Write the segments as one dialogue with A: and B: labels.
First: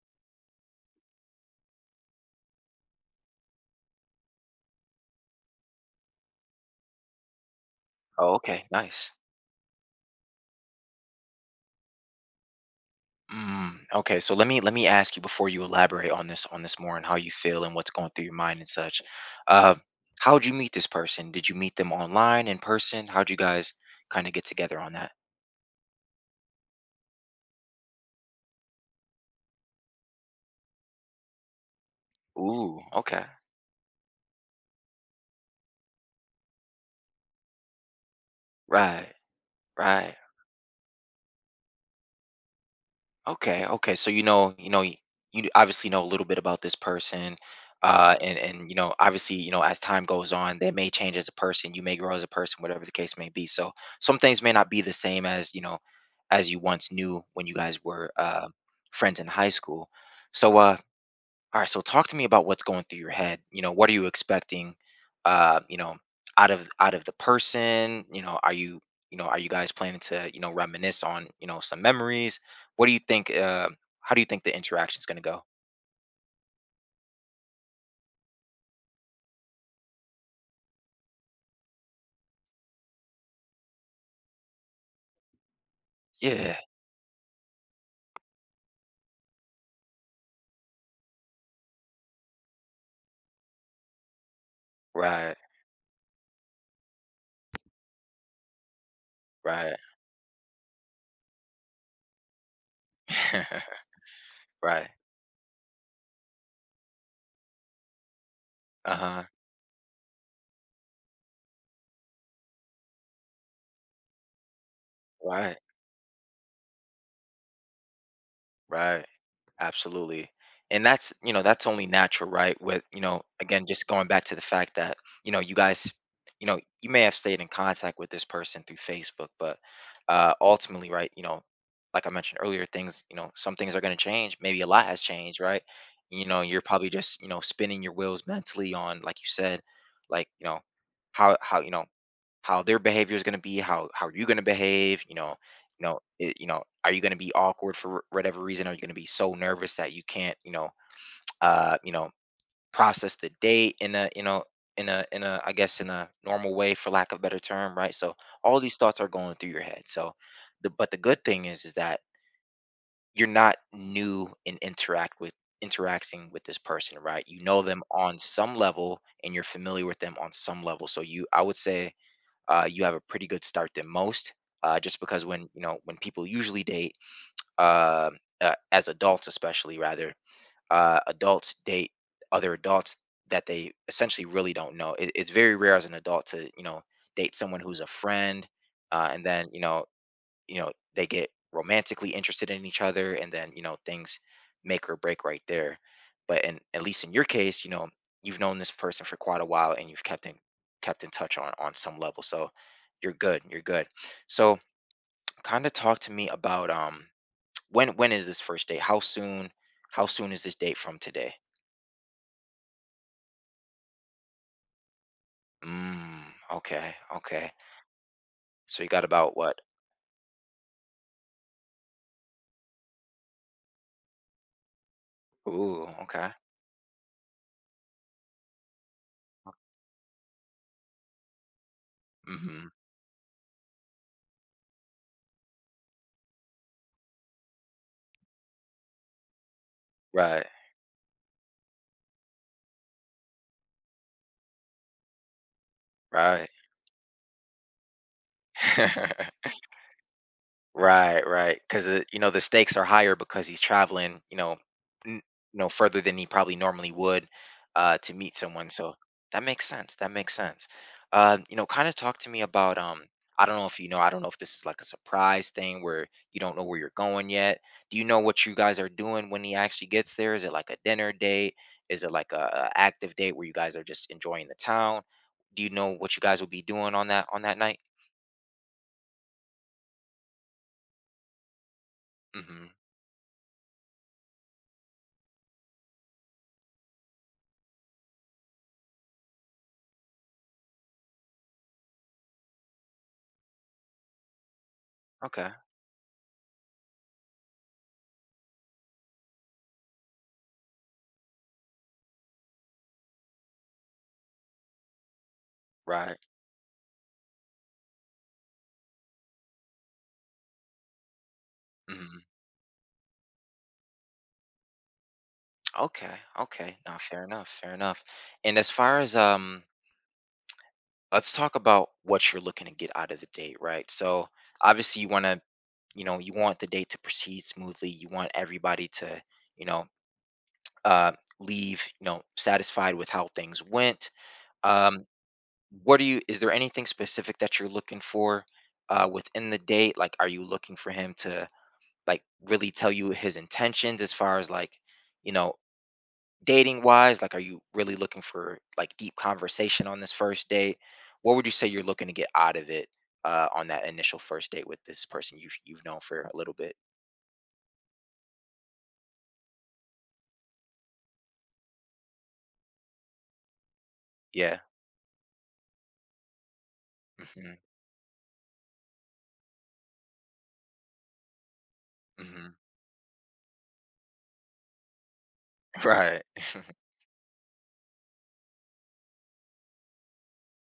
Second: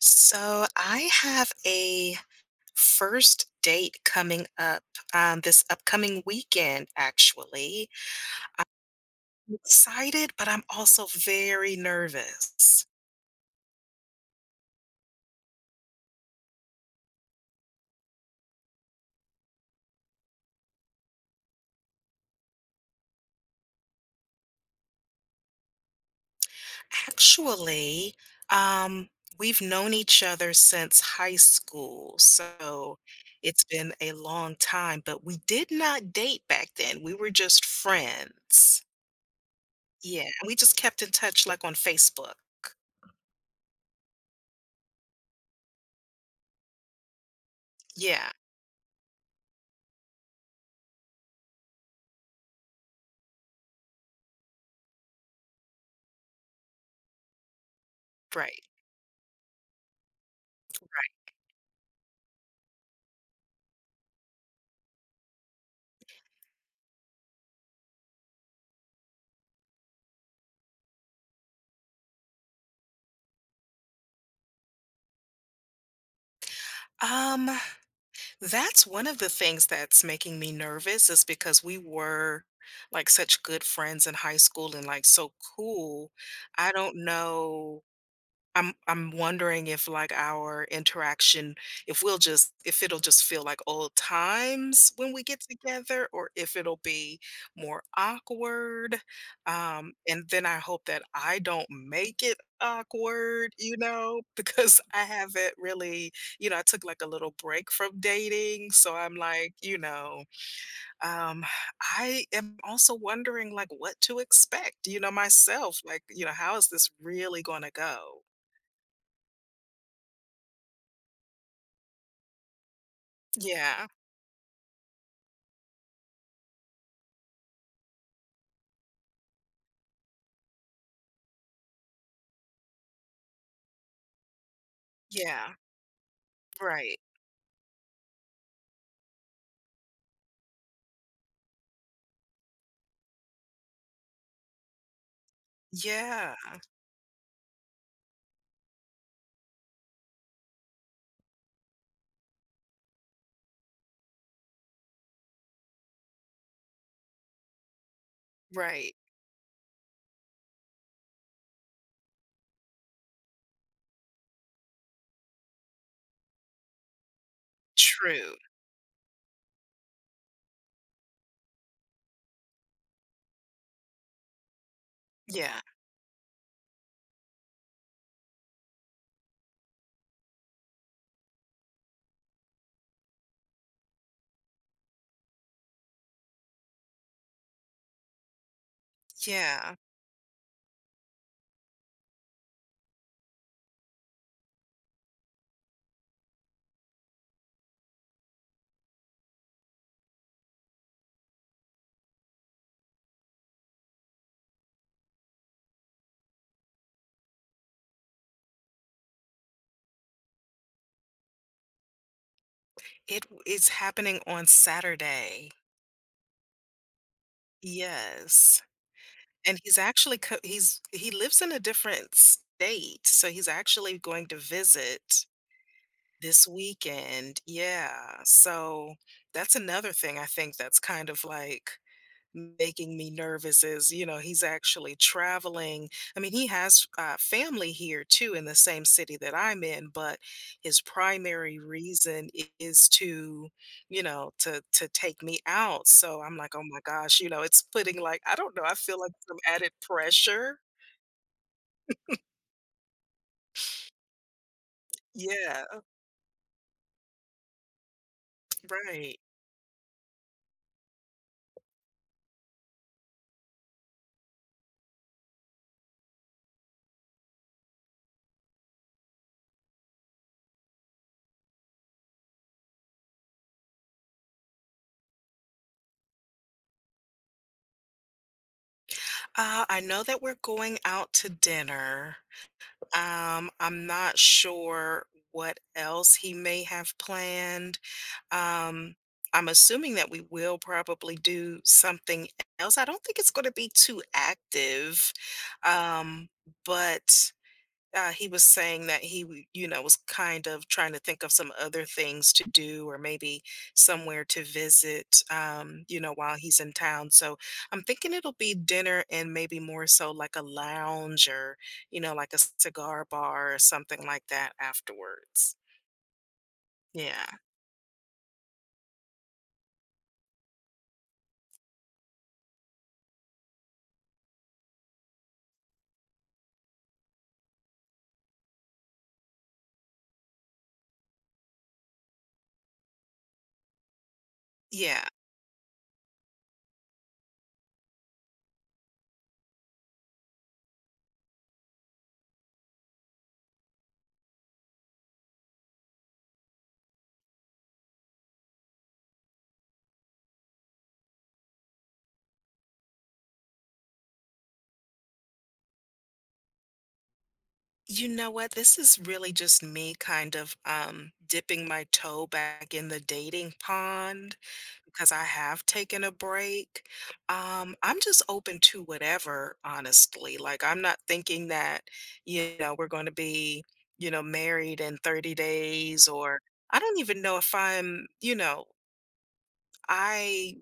A: So I have a first date coming up this upcoming weekend, actually.
B: Oh, okay, nice.
A: I'm excited, but I'm also very nervous.
B: Mm, okay, so let me ask you before you elaborate on this more and how you feel and what's going through your mind and such. Uh, How'd you meet this person? Did you meet them online, in person? How'd you guys kind of get together on that?
A: Actually, um, we've known each other since high school,
B: Ooh,
A: so
B: okay,
A: it's been a long time, but we did not date back then. We were just friends.
B: right, right.
A: Yeah, we just kept in touch like on Facebook.
B: Okay, okay. So you obviously know a little bit about this person,
A: Yeah,
B: and you know, obviously, you know, as time goes on, they may change as a person. You may grow as a person, whatever the case may be. So some things may not be the same as you know, as you once knew when you guys were
A: right.
B: friends in high school. So, all right, so talk to me about what's going through your head. You know, what are you expecting? You know, out of the person. You know, are you you know are you guys planning to you know reminisce on you know some memories? What do you think? How do you think the interaction's going to go?
A: Um, That's one of the things that's making me nervous is because we were like such good friends in high school and like so cool.
B: Yeah.
A: I don't know. I'm wondering if like our interaction, if it'll just feel like old times when we
B: Right.
A: get together, or if it'll be more awkward.
B: Right.
A: And then I hope that I don't make it awkward, you know, because
B: right.
A: I haven't really, I took like a little break from dating, so
B: Uh
A: I'm
B: huh.
A: like, um, I am also wondering like what to expect,
B: Right.
A: myself, like, how is this really going to go?
B: Right. Absolutely. And that's, you know, that's only natural, right? With, you know, again,
A: Yeah,
B: just going back to the fact that, you know, you guys, you know, you may have stayed in contact with this person through Facebook, but ultimately, right, you know, like I mentioned earlier, things, you know, some things are going to change. Maybe a lot has changed,
A: yeah,
B: right? You know, you're probably
A: right.
B: just, you know, spinning your wheels mentally on, like you said, like, you know, you know, how their behavior is going to be, how are you going to behave, you know, you know
A: Yeah,
B: it, you know, are you going to be awkward for whatever reason, are you going to be so nervous that you can't, you know, you know, process the date in a, you know, in a I guess in a normal way for lack of a better term, right? So all these
A: right.
B: thoughts are going through your head. So the but the good thing is that you're not new in interacting with this person. Right, you know them on
A: True.
B: some level and you're familiar with them on some level, so you I would say you have a pretty good start than most. Just because when, you
A: Yeah,
B: know, when people usually date, uh, as adults especially, rather adults date other adults that they essentially really don't know. It's very rare as an adult to you know date someone who's a friend, and then
A: yeah.
B: you know they get romantically interested in each other and then you know things make or break right there, but in at least in your case, you know, you've known this person for quite a while and you've kept in touch on some level. So you're good, you're good. So kind of talk to me about when is this first date, how soon, how soon is this date from today?
A: It's happening on Saturday.
B: Mm, okay, okay,
A: Yes,
B: so you got about
A: and
B: what?
A: he's actually co he's he lives in a different state, so he's actually going to visit
B: Ooh, okay,
A: this weekend. Yeah, so that's another thing I think that's kind of like
B: mhm,
A: making me nervous is, he's actually traveling. I mean, he has family here too in the same city that I'm in, but
B: right,
A: his primary reason is to, you know, to take me out. So I'm
B: right.
A: like, oh my gosh, it's putting like I don't know. I feel like some added pressure.
B: Right, right. Because you know the stakes are higher because he's traveling, you know, n- you
A: Yeah,
B: know, further than he probably normally would to meet someone. So
A: right.
B: that makes sense. That makes sense. You know, kind of talk to me about. I don't know if you know. I don't know if this is like a surprise thing where you don't know where you're going yet. Do you know what you guys are doing when he actually gets there? Is it like a dinner date? Is it like a active date where you guys are just enjoying the town? Do you know what you guys will be doing on that night?
A: I know that we're going out to dinner.
B: Mm-hmm.
A: I'm not sure what else he may have planned. Um, I'm assuming that we will probably do something else. I don't think it's going to be too active,
B: Okay.
A: um, but he was saying that he was kind of trying to think of some other things to do or maybe somewhere to visit,
B: Right.
A: while he's in town. So I'm thinking it'll be dinner and maybe more so like a lounge or,
B: Mm-hmm.
A: like a cigar bar or something like that afterwards.
B: Okay, okay. Now, fair
A: Yeah.
B: enough, fair enough. And as far as let's talk about what you're looking to get out of the date, right? So obviously you want to, you know, you want the date to proceed smoothly. You want everybody to, you know, uh, leave, you know, satisfied with how things went. Um,
A: Yeah.
B: what do you? Is there anything specific that you're looking for within the date? Like, are you looking for him to like really tell you his intentions as far as like, you know, dating wise, like, are you really looking for like deep conversation on this first date? What would you say you're looking to get out of it, on that initial first date with this person you've known for a little bit?
A: You know what? This is really just me kind of dipping my toe back in the dating pond
B: Yeah,
A: because I have taken a break.
B: hmm,
A: I'm just open to whatever, honestly. Like, I'm not thinking that,
B: hmm.
A: you know, we're going to be, married in 30 days,
B: Right,
A: or I don't even know if I'm, I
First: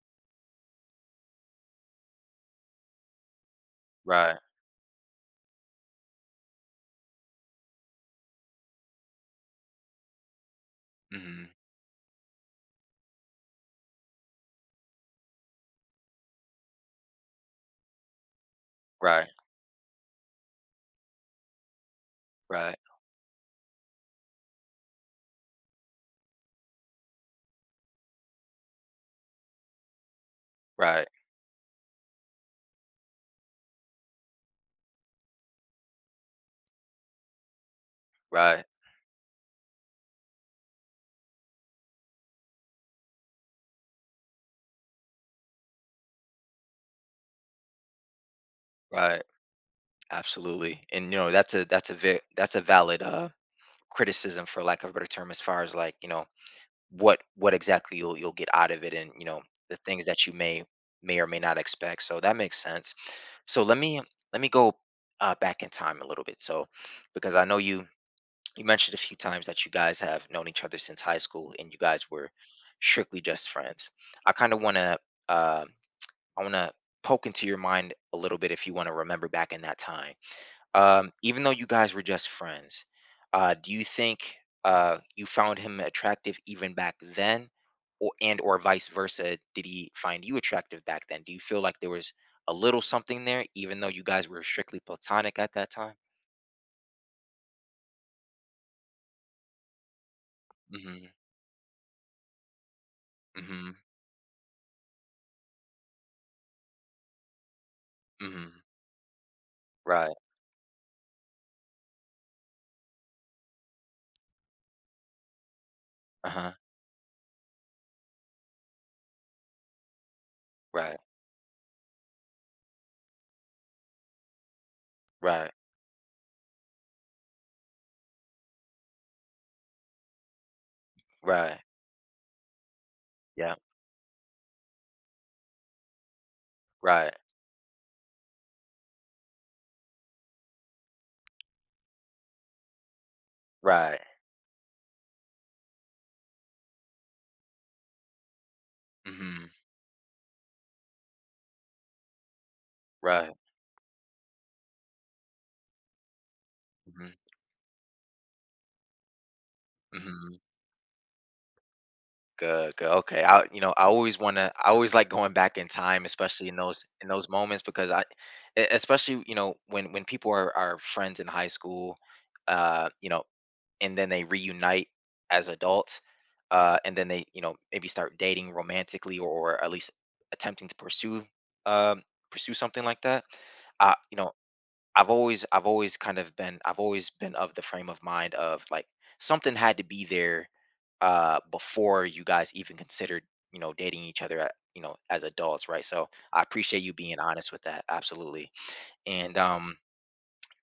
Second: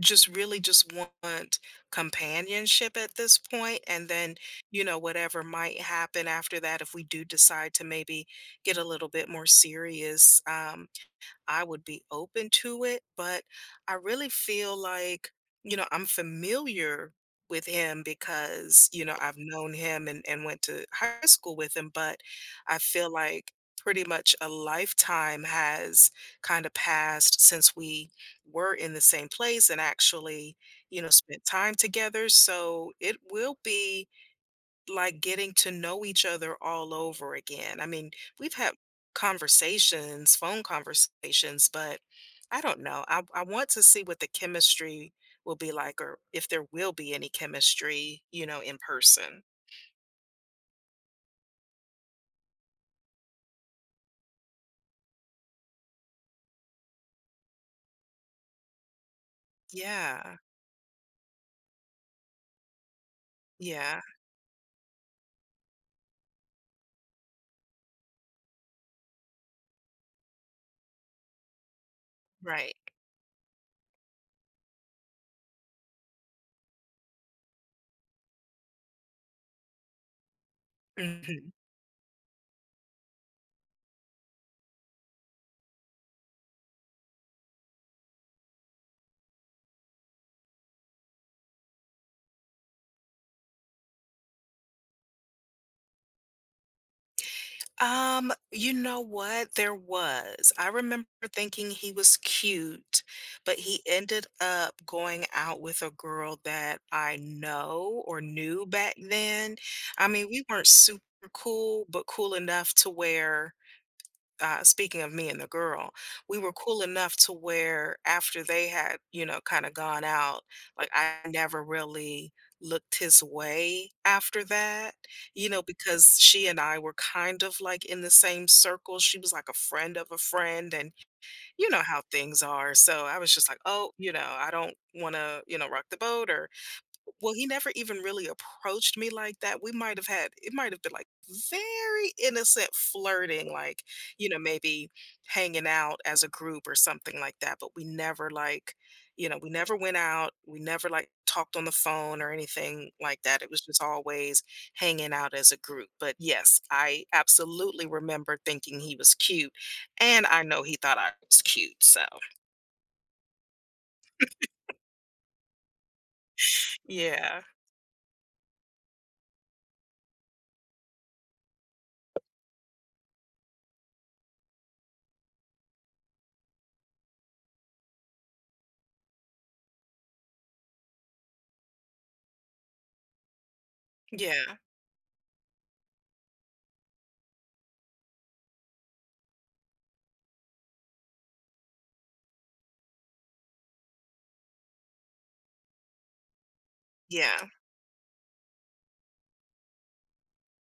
A: just really just want companionship at this point, and then
B: right,
A: you know whatever might happen after that if we do decide to maybe get a little bit more serious,
B: hmm,
A: I would be open to it, but I really feel like, I'm familiar with him because,
B: right,
A: I've known him and went to high school with him, but
B: right,
A: I feel like pretty much a lifetime has kind of passed since we were in the same place and actually, you
B: right,
A: know, spent time together. So it will be like getting to know each other all over again. I mean, we've
B: right,
A: had conversations, phone conversations, but I don't know. I want to see what the chemistry will be like or if there will be any chemistry, in
B: right.
A: person.
B: Absolutely. And you know, that's a, that's a valid criticism for lack of a better term as far as like, you know, what exactly you'll get out of it and you know the things that you
A: Yeah.
B: may or may not expect. So that makes sense. So let me
A: Yeah.
B: let me go back in time a little bit. So because I know you, you mentioned a few times that you guys have known each other since high school and you guys were
A: Right.
B: strictly just friends. I kind of want to uh, I want to poke into your mind a little bit if you want to remember back in that time. Even though
A: Mhm.
B: you guys were just friends, do you think you found him attractive even back then, or and or vice versa? Did he find you attractive back then? Do you feel like there was a little something there, even though you guys were strictly platonic at that time?
A: You know what? There was. I
B: Mm-hmm.
A: remember thinking he was cute, but
B: Mm-hmm.
A: he ended up going out with a girl that I know or
B: Mm-hmm.
A: knew back then. I
B: Right.
A: mean, we weren't super cool, but cool enough to where speaking of me and the girl, we were
B: Uh-huh.
A: cool enough to where after they had, kind of gone out, like
B: Right.
A: I never really looked his way after that, you
B: Right.
A: know, because she and I were kind of like in the same circle. She was like a friend of a friend, and
B: Right.
A: you know how things are. So I was just
B: Yeah.
A: like, oh, I don't want to, rock the boat. Or
B: Right.
A: well, he never even really approached me like that. We might have had it might have been like very innocent flirting, like,
B: Right.
A: you know, maybe hanging out as a group or something like that, but we never like,
B: Mm-hmm.
A: we never went out, we never like talked on the phone or anything like
B: Right.
A: that. It was just always hanging out as a group. But yes, I
B: Mm-hmm.
A: absolutely remember thinking he was cute, and
B: Mm-hmm.
A: I know he thought I was cute. So,
B: Good, good. Okay. I, you know, I always want to, I always like going back in time, especially in those
A: yeah.
B: moments, because I, especially, you know, when people are friends in high school, you know, and then they reunite as adults, and then they, you know, maybe start dating romantically or at least attempting to pursue, um, pursue something like that. I, you know,
A: Yeah.
B: I've always kind of been, I've always been of the frame of mind of like something had to be there before you guys even considered, you know, dating each other, at, you know, as adults, right? So I appreciate you being
A: Yeah.
B: honest with that. Absolutely. And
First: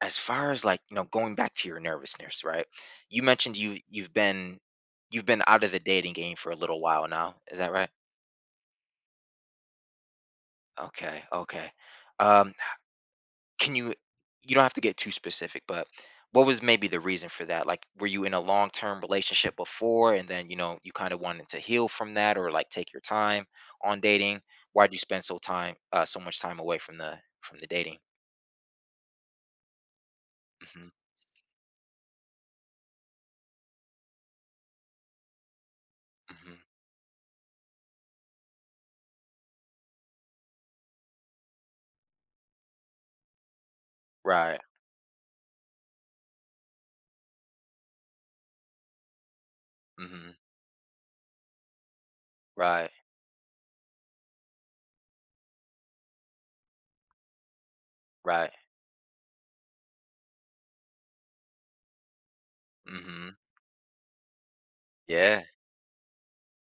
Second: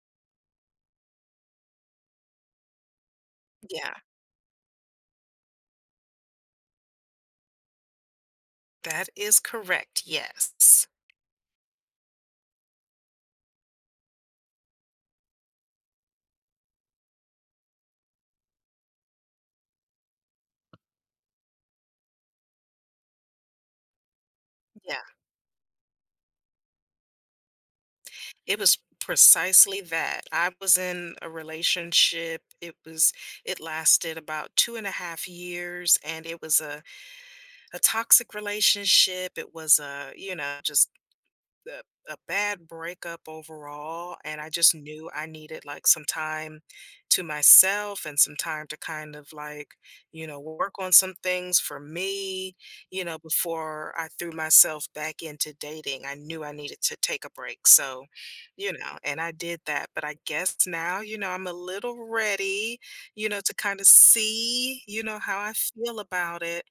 B: as far as like, you know, going back to your nervousness, right? You mentioned you
A: Yeah.
B: you've been out of the dating game for a little while now. Is that right?
A: That is correct, yes.
B: Okay. Okay. Um, can you, you don't have to get too specific, but what was maybe the reason for that? Like, were you in a long-term relationship before and then, you know, you kind of wanted to heal from that or like take your time on dating? Why'd you
A: Yeah,
B: spend so time so much time away from the dating?
A: it was precisely that. I was
B: Hmm,
A: in a relationship, it lasted about 2.5 years, and it
B: hmm.
A: was a toxic relationship, it was a, you know, just a a bad breakup overall, and I
B: Right.
A: just knew I needed, like, some time to myself and some time to kind of, like, you
B: Hmm.
A: know, work on some things for me,
B: Right.
A: you know, before I threw myself back into dating. I knew I needed to take a break, so,
B: Right.
A: you know, and I did that, but I guess now, I'm a little ready, you
B: Hmm.
A: know, to kinda see, how
B: Yeah.
A: I feel about it,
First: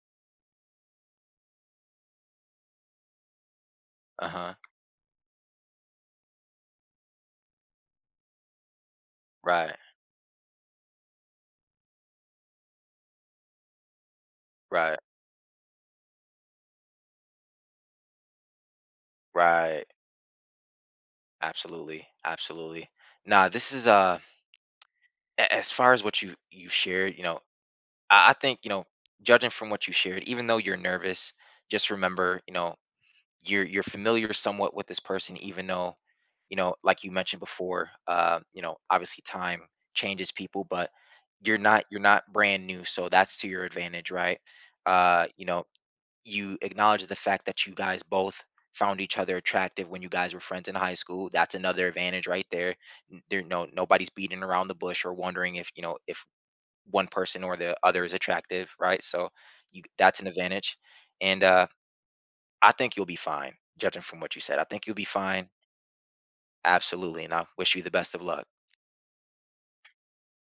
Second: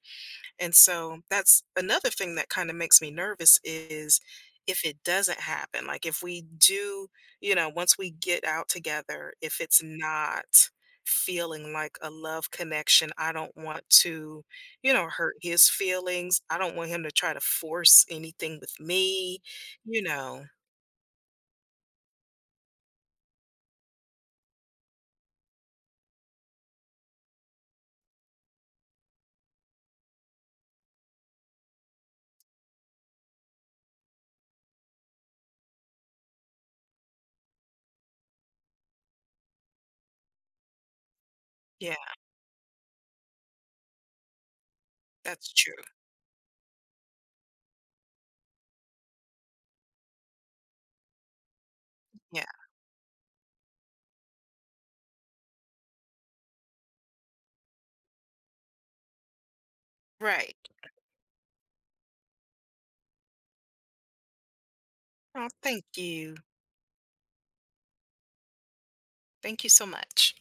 A: and so that's another thing that kind of makes me nervous is
B: Uh-huh.
A: if it doesn't happen, like if we do, once we get out together, if
B: Right.
A: it's not feeling like a love connection, I don't want to, you
B: Right.
A: know, hurt his feelings. I don't want him to try to force anything with me,
B: Right.
A: you know.
B: Absolutely. Absolutely. Nah, this is as far as what you shared, you know, I think you know, judging from what you shared, even though you're nervous, just remember, you know, you're familiar somewhat with this person, even though, you know, like you mentioned before, you know, obviously time changes people, but
A: Yeah,
B: you're not brand new, so that's to your advantage, right? You
A: that's
B: know,
A: true.
B: you acknowledge the fact that you guys both found each other attractive when you guys were friends in high school. That's another advantage
A: Yeah,
B: right there. There no nobody's beating around the bush or wondering if, you know, if one person or the other is attractive, right? So you that's an
A: right.
B: advantage. And I think you'll be fine, judging from what you said. I think you'll be fine.
A: Oh, thank you.
B: Absolutely. And I wish you the best of luck.
A: Thank you so much.